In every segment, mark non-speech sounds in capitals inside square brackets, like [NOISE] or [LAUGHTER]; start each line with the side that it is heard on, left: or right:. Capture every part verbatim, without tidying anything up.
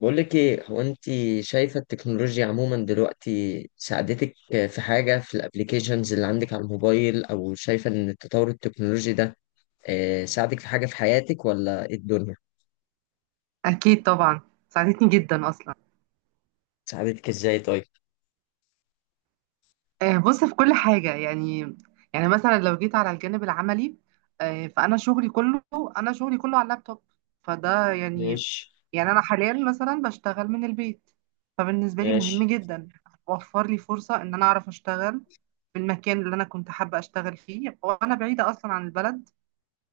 left: بقول لك ايه هو انت؟ شايفة التكنولوجيا عموما دلوقتي ساعدتك في حاجة في الابليكيشنز اللي عندك على الموبايل، او شايفة ان التطور التكنولوجي ده آه، ساعدك في حاجة في حياتك، ولا ايه الدنيا؟
right: أكيد طبعا. ساعدتني جدا أصلا.
left: ساعدتك ازاي طيب؟
right: آه، بص، في كل حاجة يعني يعني مثلا لو جيت على الجانب العملي، آه، فأنا شغلي كله، أنا شغلي كله على اللابتوب. فده يعني،
left: ماشي.
right: يعني أنا حاليا مثلا بشتغل من البيت، فبالنسبة لي مهم
left: ماشي.
right: جدا. وفر لي فرصة إن أنا أعرف أشتغل في المكان اللي أنا كنت حابة أشتغل فيه، وأنا بعيدة أصلا عن البلد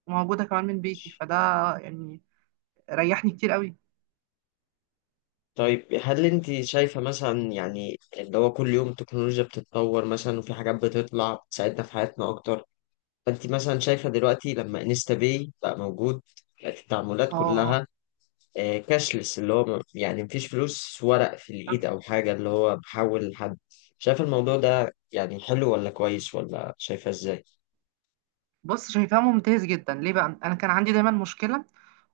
right: وموجودة كمان من بيتي.
left: ماشي.
right: فده يعني ريحني كتير قوي.
left: طيب هل انت شايفة مثلا يعني اللي هو كل يوم التكنولوجيا بتتطور مثلا وفي حاجات بتطلع بتساعدنا في حياتنا اكتر؟ فانت مثلا شايفة دلوقتي لما انستا باي بقى موجود، بقت التعاملات
right: اه،
left: كلها آه، كاشلس، اللي هو م- يعني مفيش فلوس ورق في الإيد أو حاجة، اللي هو بحول لحد. شايف الموضوع ده يعني حلو ولا كويس، ولا شايفها إزاي؟
right: بص، شايفاه ممتاز جدا. ليه بقى؟ انا كان عندي دايما مشكله،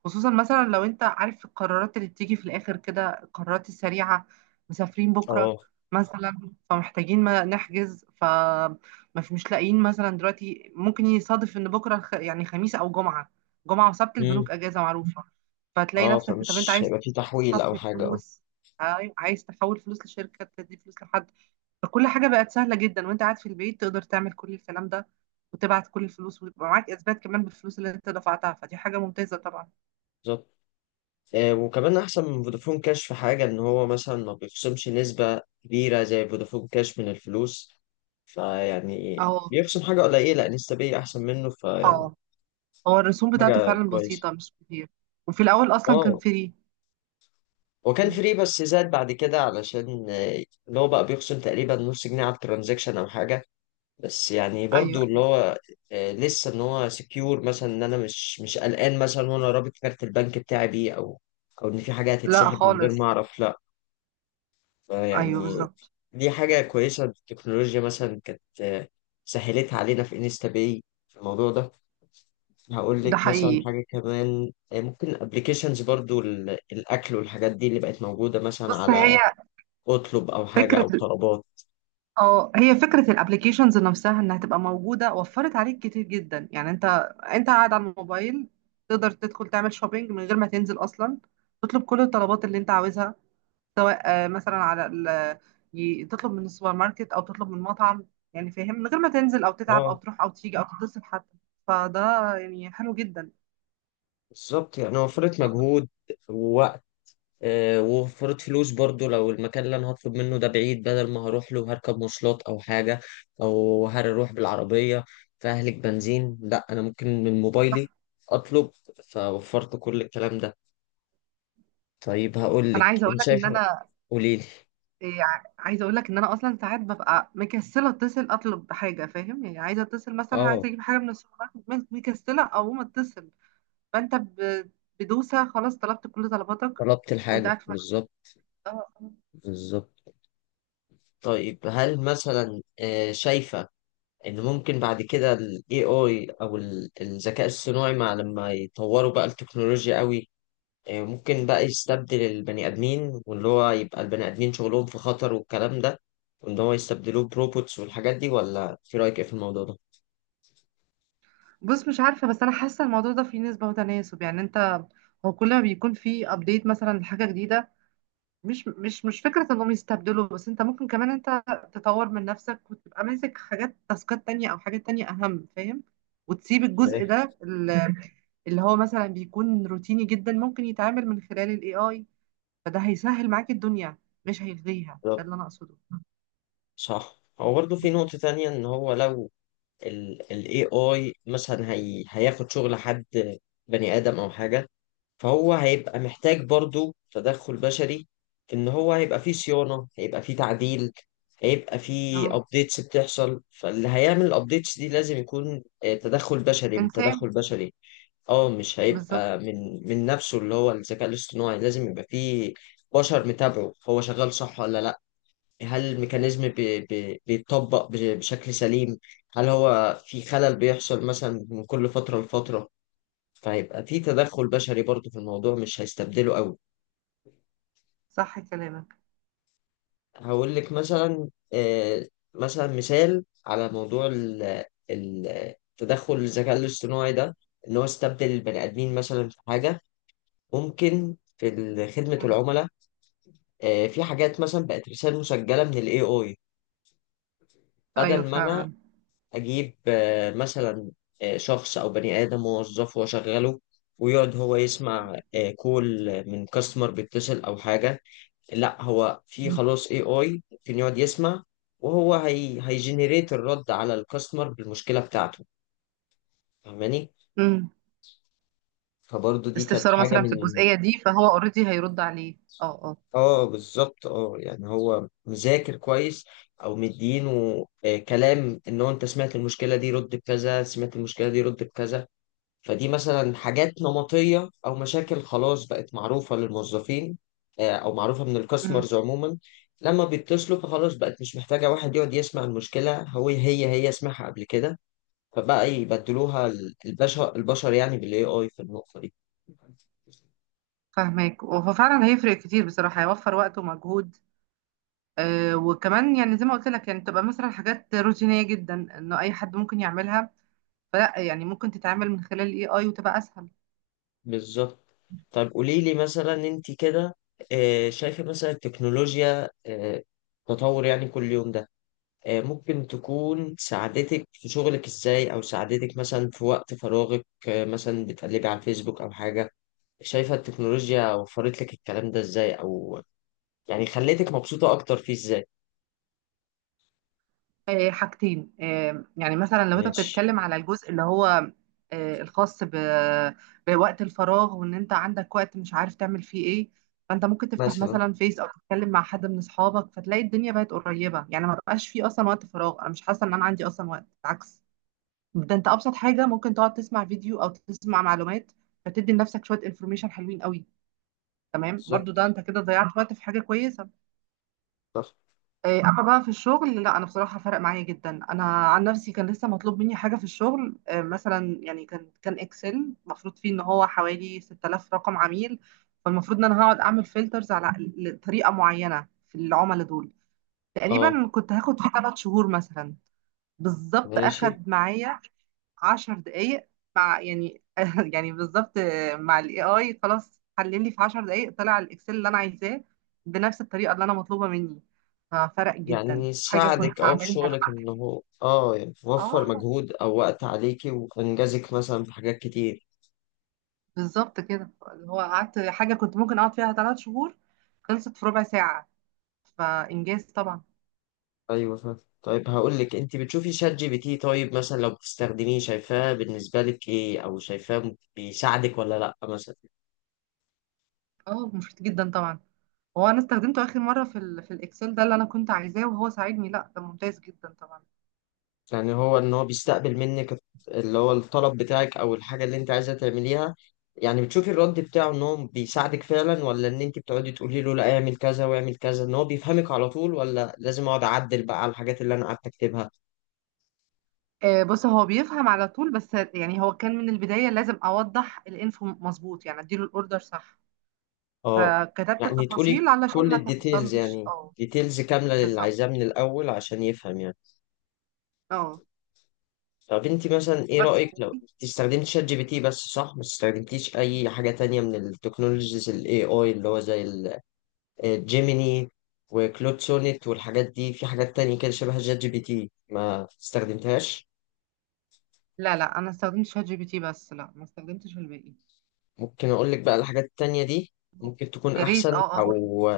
right: خصوصا مثلا لو انت عارف القرارات اللي بتيجي في الاخر كده، القرارات السريعه. مسافرين بكره
left: اه.
right: مثلا، فمحتاجين ما نحجز. ف مش مش لاقيين. مثلا دلوقتي ممكن يصادف ان بكره خ- يعني خميس او جمعه. جمعه وسبت
left: مم.
right: البنوك اجازه معروفه. فتلاقي
left: اه،
right: نفسك، طب انت
left: فمش
right: عايز
left: هيبقى في تحويل
right: تحط
left: أو حاجة. اه،
right: فلوس، عاي- عايز تحول فلوس لشركه، تدي فلوس لحد. فكل حاجة بقت سهلة جدا، وانت قاعد في البيت تقدر تعمل كل الكلام ده، وتبعت كل الفلوس، ويبقى معاك اثبات كمان بالفلوس اللي انت دفعتها. فدي حاجة ممتازة طبعا.
left: بالظبط. آه، وكمان أحسن من فودافون كاش في حاجة، إن هو مثلا ما بيخصمش نسبة كبيرة زي فودافون كاش من الفلوس، فيعني
right: اه،
left: بيخصم حاجة قليلة نسبية أحسن منه، فيعني
right: اه. هو الرسوم بتاعته
left: حاجة
right: فعلا
left: كويسة.
right: بسيطة، مش كتير. وفي الأول أصلا كان
left: اه،
right: فري.
left: وكان
right: مم.
left: فري بس زاد بعد كده علشان آه، اللي هو بقى بيخصم تقريبا نص جنيه على الترانزاكشن او حاجه. بس يعني
right: أيوه،
left: برضو اللي
right: أيوه.
left: هو آه، لسه ان هو سكيور، مثلا ان انا مش مش قلقان مثلا وانا رابط كارت البنك بتاعي بيه، او او ان في حاجه
right: لا
left: هتتسحب من غير ما
right: خالص.
left: اعرف، لا
right: أيوه،
left: يعني.
right: بالظبط.
left: دي حاجه كويسه التكنولوجيا مثلا كانت آه، سهلتها علينا في انستا باي، في الموضوع ده. هقول
right: ده
left: لك مثلا
right: حقيقي.
left: حاجه كمان، آه، ممكن ابلكيشنز برضو ال- الاكل والحاجات دي اللي بقت موجوده مثلا
right: بص، هي
left: على اطلب او حاجه
right: فكرة
left: او طلبات.
right: اه هي فكرة الابليكيشنز نفسها انها تبقى موجودة وفرت عليك كتير جدا. يعني انت انت قاعد على الموبايل تقدر تدخل تعمل شوبينج من غير ما تنزل اصلا، تطلب كل الطلبات اللي انت عاوزها، سواء آه، مثلا على ال... ي- تطلب من السوبر ماركت او تطلب من مطعم. يعني فاهم؟ من غير ما تنزل او تتعب او
left: اه.
right: تروح او تيجي او تتصل حتى. فده يعني حلو جدا.
left: بالظبط، يعني وفرت مجهود ووقت، آه ووفرت فلوس برضو لو المكان اللي انا هطلب منه ده بعيد، بدل ما هروح له هركب مواصلات او حاجه، او هروح بالعربيه فاهلك بنزين، لا انا ممكن من موبايلي اطلب، فوفرت كل الكلام ده. طيب هقول
right: انا
left: لك
right: عايزة اقول
left: انت
right: لك ان
left: شايفه.
right: انا
left: قولي لي.
right: إيه، ع- عايزه اقول لك ان انا اصلا ساعات ببقى مكسله اتصل اطلب حاجه. فاهم يعني؟ عايزه اتصل مثلا،
left: اه،
right: عايزه اجيب حاجه من السوبر ماركت، بس مكسله او ما اتصل. فانت ب- بدوسه، خلاص طلبت كل طلباتك
left: طلبت
right: وانت
left: الحاجه
right: قاعد في مكتب.
left: بالظبط.
right: اه. آه.
left: بالظبط. طيب هل مثلا آه شايفه ان ممكن بعد كده ال إيه آي او ال- الذكاء الصناعي مع لما يطوروا بقى التكنولوجيا قوي، آه، ممكن بقى يستبدل البني ادمين، واللي هو يبقى البني ادمين شغلهم في خطر والكلام ده، وان هو يستبدلوه بروبوتس والحاجات دي، ولا في رايك ايه في الموضوع ده؟
right: بص، مش عارفه، بس انا حاسه الموضوع ده فيه نسبه وتناسب. يعني انت، هو كل ما بيكون فيه ابديت مثلا لحاجه جديده، مش مش مش فكره انهم يستبدلوا، بس انت ممكن كمان انت تطور من نفسك وتبقى ماسك حاجات، تاسكات تانية او حاجات تانية اهم، فاهم؟ وتسيب الجزء
left: ايه.
right: ده اللي هو مثلا بيكون روتيني جدا، ممكن يتعامل من خلال الاي اي. فده هيسهل معاك الدنيا، مش هيلغيها. ده
left: بالظبط.
right: اللي انا اقصده.
left: صح، هو برضه في نقطة تانية ان هو لو ال ال إيه آي مثلا هي هياخد شغل حد، بني ادم او حاجة، فهو هيبقى محتاج برضو تدخل بشري، في ان هو هيبقى فيه صيانة، هيبقى فيه تعديل، هيبقى فيه
right: اهو،
left: ابديتس بتحصل، فاللي هيعمل الابديتس دي لازم يكون آه، تدخل بشري، من
right: انسان.
left: تدخل بشري. اه، مش
right: بالظبط.
left: هيبقى من من نفسه اللي هو الذكاء الاصطناعي، لازم يبقى فيه بشر متابعه هو شغال صح ولا لا، هل الميكانيزم بي بي بيتطبق بش- بشكل سليم، هل هو في خلل بيحصل مثلا من كل فترة لفترة، فهيبقى في تدخل بشري برضه في الموضوع، مش هيستبدله قوي.
right: صح كلامك.
left: هقول لك مثلا، آه، مثلا مثال على موضوع ال- ال- تدخل الذكاء الاصطناعي ده، ان هو استبدل البني ادمين مثلا في حاجه، ممكن في ال- خدمه
right: مم.
left: العملاء. آه، في حاجات مثلا بقت رسائل مسجله من الاي اي،
right: ايوه
left: بدل ما انا
right: فعلا.
left: اجيب آه، مثلا آه، شخص او بني ادم موظف واشغله، ويقعد هو يسمع آه، كول من كاستمر بيتصل او حاجه. لا، هو في
right: مم.
left: خلاص اي اي ممكن يقعد يسمع، وهو هي هيجنريت الرد على الكاستمر بالمشكله بتاعته، فاهماني؟
right: مم.
left: فبرضه دي كانت
right: استفساره
left: حاجه
right: مثلا في
left: من.
right: الجزئيه دي، فهو اوريدي هيرد عليه. اه، اه.
left: اه بالظبط، اه يعني هو مذاكر كويس او مدينه آه، كلام، ان هو انت سمعت المشكله دي رد بكذا، سمعت المشكله دي رد بكذا، فدي مثلا حاجات نمطية أو مشاكل خلاص بقت معروفة للموظفين، آه، أو معروفة من
right: مم.
left: الكاستمرز عموما لما بيتصلوا، فخلاص بقت مش محتاجة واحد يقعد يسمع المشكلة، هو هي هي سمعها قبل كده، فبقى يبدلوها ال- البشر، البشر يعني بالاي اي في النقطة دي.
right: فاهمك. وهو فعلا هيفرق كتير بصراحه، هيوفر وقت ومجهود. آه، وكمان يعني زي ما قلت لك، يعني تبقى مثلا حاجات روتينيه جدا انه اي حد ممكن يعملها، فلا. يعني ممكن تتعامل من خلال الاي اي وتبقى اسهل.
left: بالظبط. طب قولي لي مثلا انت كده آه، شايفة مثلا التكنولوجيا آه، تطور يعني كل يوم ده آه، ممكن تكون ساعدتك في شغلك ازاي، او ساعدتك مثلا في وقت فراغك، آه، مثلا بتقلبي على الفيسبوك او حاجة، شايفة التكنولوجيا وفرت لك الكلام ده ازاي، او يعني خليتك مبسوطة اكتر فيه ازاي؟
right: آه، حاجتين. آه، يعني مثلا لو انت
left: ماشي.
right: بتتكلم على الجزء اللي هو آه، الخاص ب- بوقت الفراغ، وان انت عندك وقت مش عارف تعمل فيه ايه، فانت ممكن تفتح
left: مثلا.
right: مثلا فيس او تتكلم مع حد من اصحابك، فتلاقي الدنيا بقت قريبة. يعني ما بقاش فيه اصلا وقت فراغ. انا مش حاسة ان انا عندي اصلا وقت، بالعكس. ده انت ابسط حاجة ممكن تقعد تسمع فيديو او تسمع معلومات، فتدي لنفسك شوية انفورميشن حلوين قوي. تمام، برضو ده
left: بالظبط.
right: انت كده ضيعت وقت في حاجة كويسة.
left: صح.
right: إيه، اما بقى في الشغل، لا. انا بصراحه فرق معايا جدا. انا عن نفسي كان لسه مطلوب مني حاجه في الشغل. إيه، مثلا يعني كان كان اكسل المفروض فيه ان هو حوالي ستة آلاف رقم عميل. فالمفروض ان انا هقعد اعمل فلترز على ل- طريقه معينه في العملاء دول.
left: اه.
right: تقريبا كنت هاخد فيه ثلاث شهور مثلا. بالظبط
left: ماشي.
right: أخد معايا عشر دقايق، مع يعني [LAUGHS] يعني بالظبط، مع الاي اي. خلاص حلل لي في عشر دقايق، طلع الاكسل اللي انا عايزاه بنفس الطريقه اللي انا مطلوبه مني. ففرق جدا،
left: يعني
right: حاجه كنت
left: ساعدك اه في
right: هعملها
left: شغلك
right: لوحدي.
left: ان هو اه يعني وفر
right: اه،
left: مجهود او وقت عليكي، وانجزك مثلا في حاجات كتير.
right: بالظبط كده. اللي هو قعدت حاجه كنت ممكن اقعد فيها ثلاث شهور، خلصت في ربع ساعه. فانجاز طبعا.
left: ايوه فاهم. طيب هقول لك، انت بتشوفي شات جي بي تي؟ طيب مثلا لو بتستخدميه، شايفاه بالنسبه لك ايه، او شايفاه بيساعدك ولا لا مثلا؟
right: اه، مفيد جدا طبعا. هو انا استخدمته اخر مره في ال في الاكسل ده اللي انا كنت عايزاه وهو ساعدني، لا ده ممتاز جدا طبعا.
left: يعني هو ان هو بيستقبل منك اللي هو الطلب بتاعك او الحاجه اللي انت عايزه تعمليها، يعني بتشوفي الرد بتاعه ان هو بيساعدك فعلا، ولا ان انت بتقعدي تقولي له لا اعمل كذا واعمل كذا، ان هو بيفهمك على طول، ولا لازم اقعد اعدل بقى على الحاجات اللي انا قعدت اكتبها؟
right: آه، بص، هو بيفهم على طول. بس يعني هو كان من البداية لازم أوضح الانفو مظبوط، يعني أديله الأوردر صح.
left: اه
right: فكتبت
left: يعني تقولي
right: التفاصيل علشان
left: كل
right: ما
left: الديتيلز،
right: تحصلش.
left: يعني
right: اه،
left: ديتيلز كامله للي
right: بالظبط.
left: عايزاه من الاول عشان يفهم يعني.
right: اه،
left: طب انت مثلا ايه
right: بس،
left: رأيك، لو انت استخدمت شات جي بي تي بس صح، ما استخدمتيش اي حاجة تانية من التكنولوجيز الاي اي اللي هو زي الجيميني وكلود سونيت والحاجات دي، في حاجات تانية كده شبه شات جي بي تي ما استخدمتهاش؟
right: لا، لا، أنا استخدمت شات جي بي تي بس. لا، ما استخدمتش الباقي.
left: ممكن اقول لك بقى الحاجات التانية دي، ممكن تكون
right: يا ريت،
left: احسن
right: اه، اه، قولي.
left: او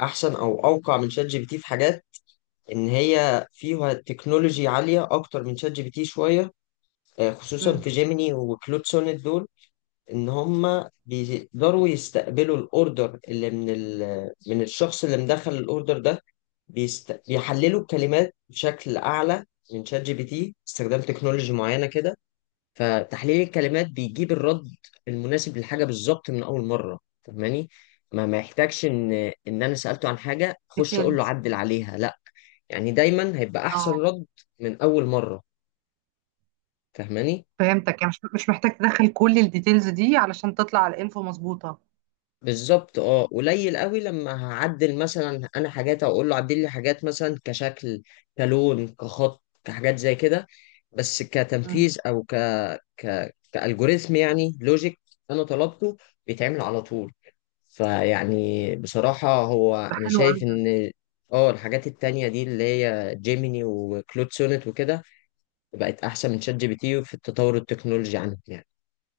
left: احسن او اوقع من شات جي بي تي في حاجات، ان هي فيها تكنولوجي عالية اكتر من شات جي بي تي شوية، آه، خصوصا في جيميني وكلود سونيت دول، ان هم بيقدروا يستقبلوا الاوردر اللي من ال... من الشخص اللي مدخل الاوردر ده، بيست... بيحللوا الكلمات بشكل اعلى من شات جي بي تي، استخدام تكنولوجي معينه كده، فتحليل الكلمات بيجيب الرد المناسب للحاجه بالظبط من اول مره، فاهماني؟ ما ما يحتاجش ان ان انا سالته عن حاجه اخش اقول له
right: ديتيلز.
left: عدل عليها، لا يعني دايما هيبقى
right: اه،
left: احسن رد من اول مره، فاهماني؟
right: فهمتك. يعني مش مش محتاج تدخل كل الديتيلز دي علشان تطلع الانفو مظبوطة.
left: بالظبط، اه قليل قوي لما هعدل مثلا انا حاجات، او اقول له عدل لي حاجات مثلا كشكل كلون كخط كحاجات زي كده، بس
right: مم.
left: كتنفيذ او ك ك كالجوريثم يعني لوجيك انا طلبته، بيتعمل على طول، فيعني بصراحة هو
right: ده
left: انا
right: حلو قوي.
left: شايف ان اه الحاجات التانية دي اللي هي جيميني وكلود سونيت وكده بقت احسن من شات جي بي تي في التطور التكنولوجي عنه يعني.